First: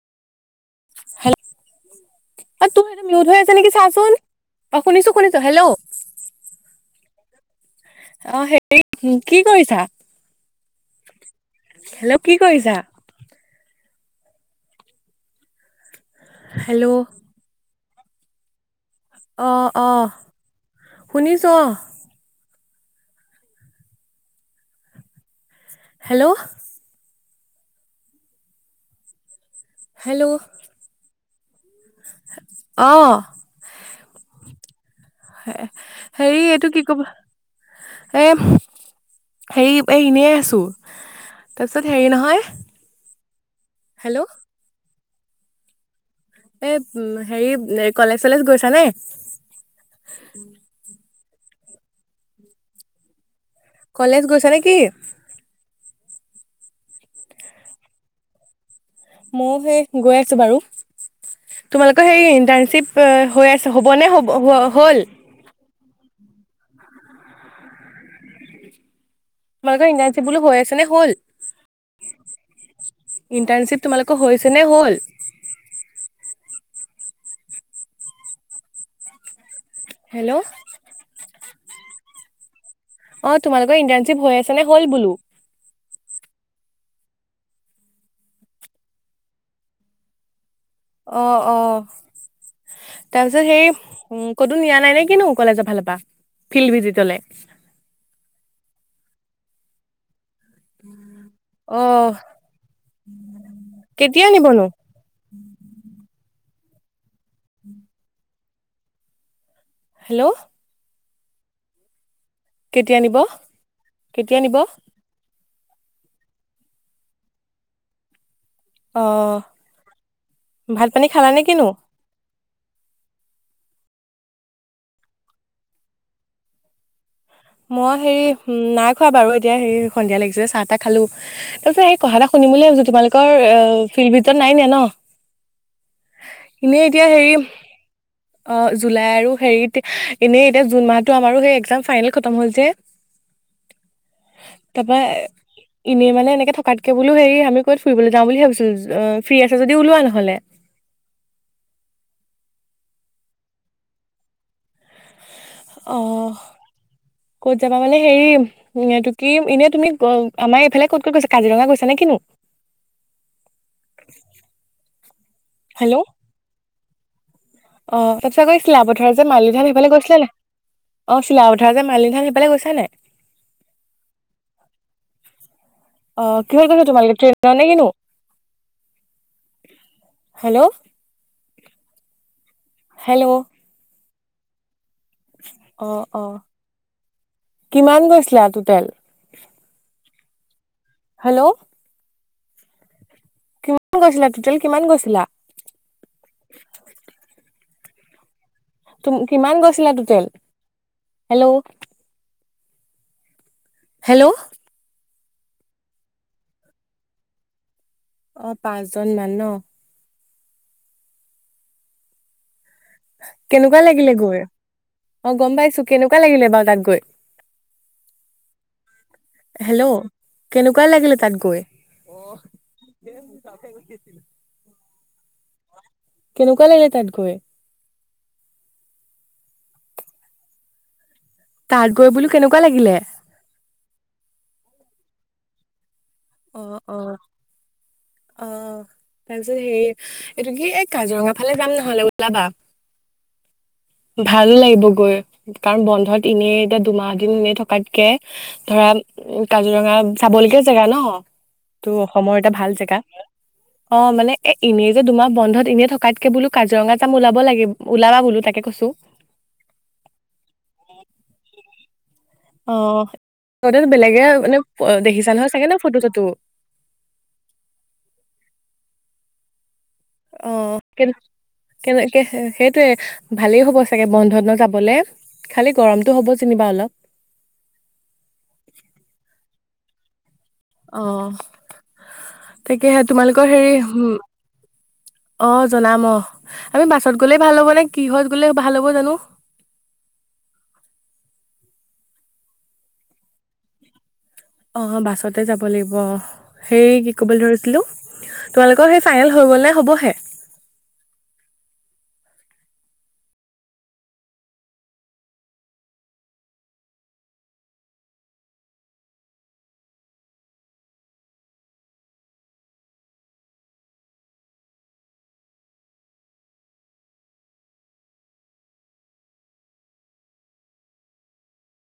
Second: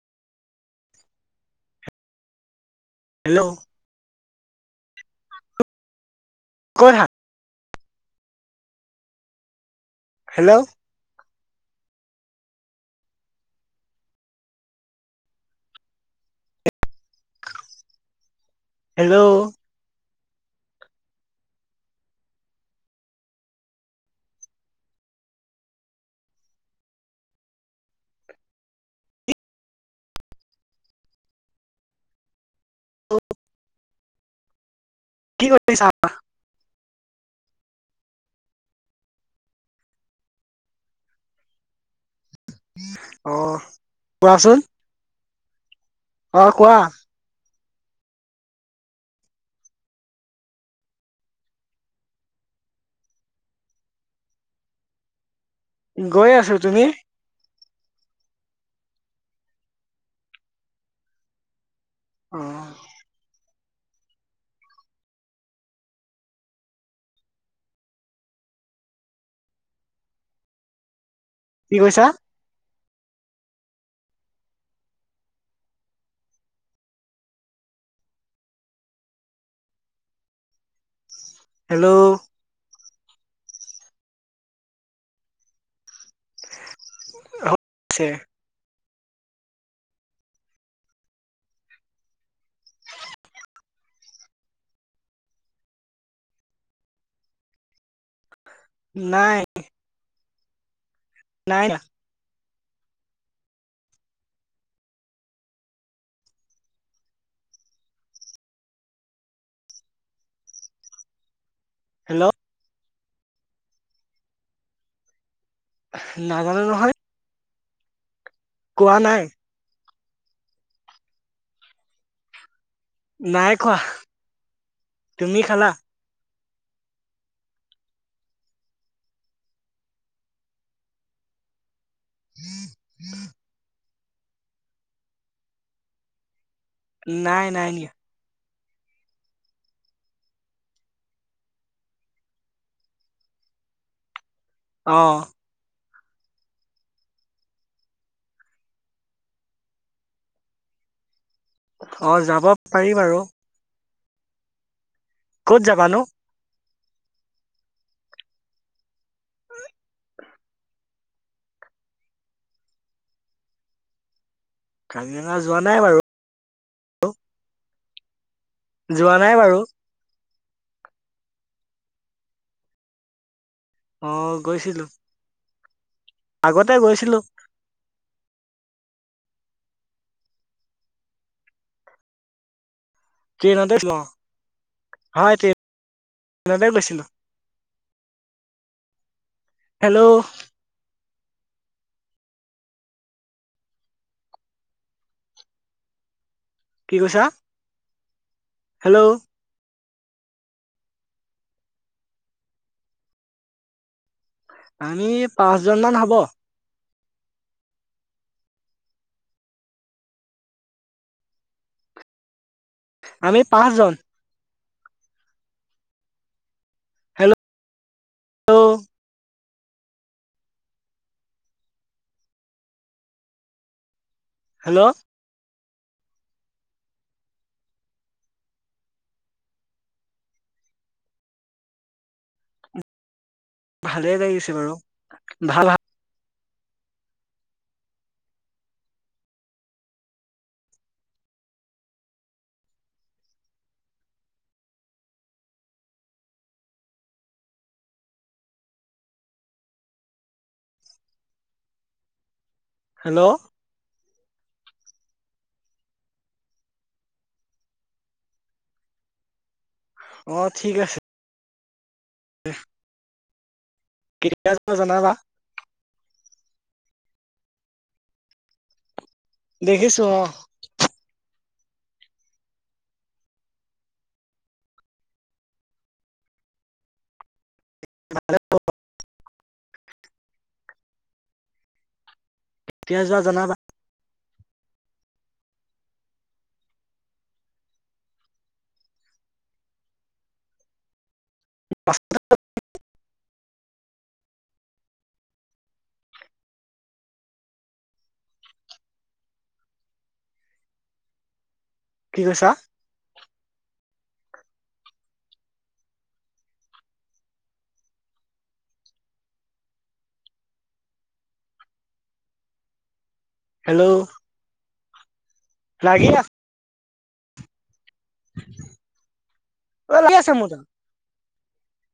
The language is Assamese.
হেল্ল [unintelligible] অ তোৰ সেইটো মই হেল্ল' আছে নেকি চাচোন অ শুনিছো শুনিছো হেল্ল' [inaudible] অ হেৰি কি কৰিছা হেল্ল' হেল্ল' কি কৰিছা হেল্ল' হেল্ল' অ অ শুনিছো অহ হেল্ল' হেল্ল' [unintelligible] অ [inaudible] কি কৰিছা হেৰি এইটো কি কবা এ [inaudible] হেৰি এ এনেই আছো তাৰপিছত হেৰি নহয় অ [unintelligible] হেল্ল' কোৱাচোন অ এই কোৱা হেৰি এ কলেজ চলেজ গৈছানে কলেজ গৈছা নেকি গৈ আছো তুমি মইয়ো সেই গৈ আছো বাৰু তোমালোকৰ সেই অ ইন্টাৰ্শিপ হৈ আছে হ'বনে হ'ব হ হ'ল তোমালোকৰ ইনাৰ্শ্বিপ বোলো হৈ আছে নে হ'ল কি কৈছা ইণ্টাৰ্ণশ্বিপ তোমালোকৰ হৈছে নে হ'ল হেল্ল' [unintelligible] হেল্ল' অ তোমালোকৰ ইণ্টাৰ্ণশ্বিপ হৈ আছে নে হল বোলো হয় [unintelligible] অ অ তাৰপিছত সেই ক'তো নিয়া নাই নে কিনো কলেজৰ ফালৰ পৰা ফিল্ড ভিজিটলে নাই নাই না। অহ কেতিয়া নিবনো উম [inaudible] হেল্ল' হেল্ল' কেতিয়া নিব কেতিয়া নিব? নাজানো নহয় কোৱা নাই অহ ভাত পানী খালানে কিনো নাই খোৱা, তুমি খালা? মই হেৰি নাই খোৱা বাৰু এতিয়া হেৰি সন্ধিয়া লাগিছে চাহ তাহ খালো তাৰপিছত কথা এটা শুনিম বুলি ভাবিছোঁ তোমালোকৰ অ [inaudible] ভিতৰত নাই নিয়া ন এনেই এতিয়া হেৰি নাই নাই নিয়া অ জুলাই আৰু হেৰিত এনেই এতিয়া জুন মাহটো আমাৰ সেই এক্সাম ফাইনেল খতম হ'ল যে তাৰপৰা অ এনেই মানে এনেকে থকাতকে বোলো হেৰি আমি ক'ত ফুৰিবলৈ যাওঁ বুলি ভাবিছো ফ্ৰী আছে যদি ওলোৱা নহলে অ যাব পাৰি বাৰু ক'ত যাবানো আহ ক'ত যাবা মানে হেৰি এইটো কি এনে তুমি আমাৰ এইফালে ক'ত ক'ত গৈছা কাজিৰঙা গৈছা নে কিনো কাজিৰঙা যোৱা নাই বাৰু হেল্ল' অ [unintelligible] গৈছিলা যোৱা বোধহয়, যে নাই বাৰু মালিধান সেইফালে গৈছিলা নে? অ [unintelligible] মালিধান সিফালে গৈছা নে? অহ' গৈছিলোঁ। অ' কিহেৰে গৈছিলা তোমালোকে ট্ৰেইনেৰে নে কিনো? হেল্ল'। হেল্ল' ট্ৰেইনতে গৈ- অ' হয় অ' অ' ট্ৰেইনতে গৈছিলো কিমান গৈছিলা টোটেল? হেল্লো'। হেল্লো'। কিমান গৈছিলা টোটেল? কিমান গৈছিলা? কি কৈছা হেল্ল' তুম, কিমান গৈছিলা [inaudible] হেল্ল'। হেল্লো'। আমি পাঁচজনমান হ'ব। অ' পাঁচজন মান ন? আমি কেনেকুৱা পাঁচজন লাগিলে গৈ? অ' গম পাইছো। কেনেকুৱা লাগিলে বাৰু তাত গৈ? হেল্ল' হেল্লো', কেনেকুৱা লাগিলে তাত গৈ? হেল্ল'। কেনেকুৱা লাগিলে তাত গৈ? তাত গৈ বোলো কেনেকুৱা লাগিলে? ভালে লাগিছে বাৰু ভাল হা অ', অ'। অ', তাৰপিছত হে এইটো কি এই কাজিৰঙা ফালে যাম নহ'লে ওলাবা, ভালো লাগিব গৈ, কাৰণ বন্ধত এনেই এতিয়া দুমাহ দিন এনেই থকাতকে ধৰা কাজিৰঙা চাবলগীয়া জেগা ন' টো অসমৰ এটা ভাল জেগা। হেল্ল'। অ', মানে এ এনেই যে দুমাহ বন্ধত এনেই থকাতকে বোলো কাজিৰঙা যাম ওলাব লাগে, ওলাবা বোলো তাকে কৈছো। অ', ঠিক আছে। অহ। তহঁতেতো বেলেগে কেতিয়া মানে যোৱা জনাবা দেখিছা নহয়, চাগে ন' ফটো চটো। দেখিছো অ'। কেনেকে সে-সেইটোৱে, ভালেই হ'ব চাগে বন্ধত ন যাবলে? খালি গৰমটো হ'ব যেনিবা অলপ। ভালে [unintelligible] অহ'। কেতিয়া তাকেহে যোৱা তোমালোকৰ জনাবা হেৰি অ', জনাম অ', আমি বাছত গ'লে ভাল হ'ব নে কিহত গ'লে ভাল হ'ব জানো? [unintelligible] অ', বাছতে যাব লাগিব। অ', হেই কি ক'বলৈ ধৰিছিলো? তোমালোকৰ সেই ফাইনেল হৈ গ'লে নে হ'বহে? কি কৈছা হেল্ল' লাগি লাগি আছে মোৰ তাত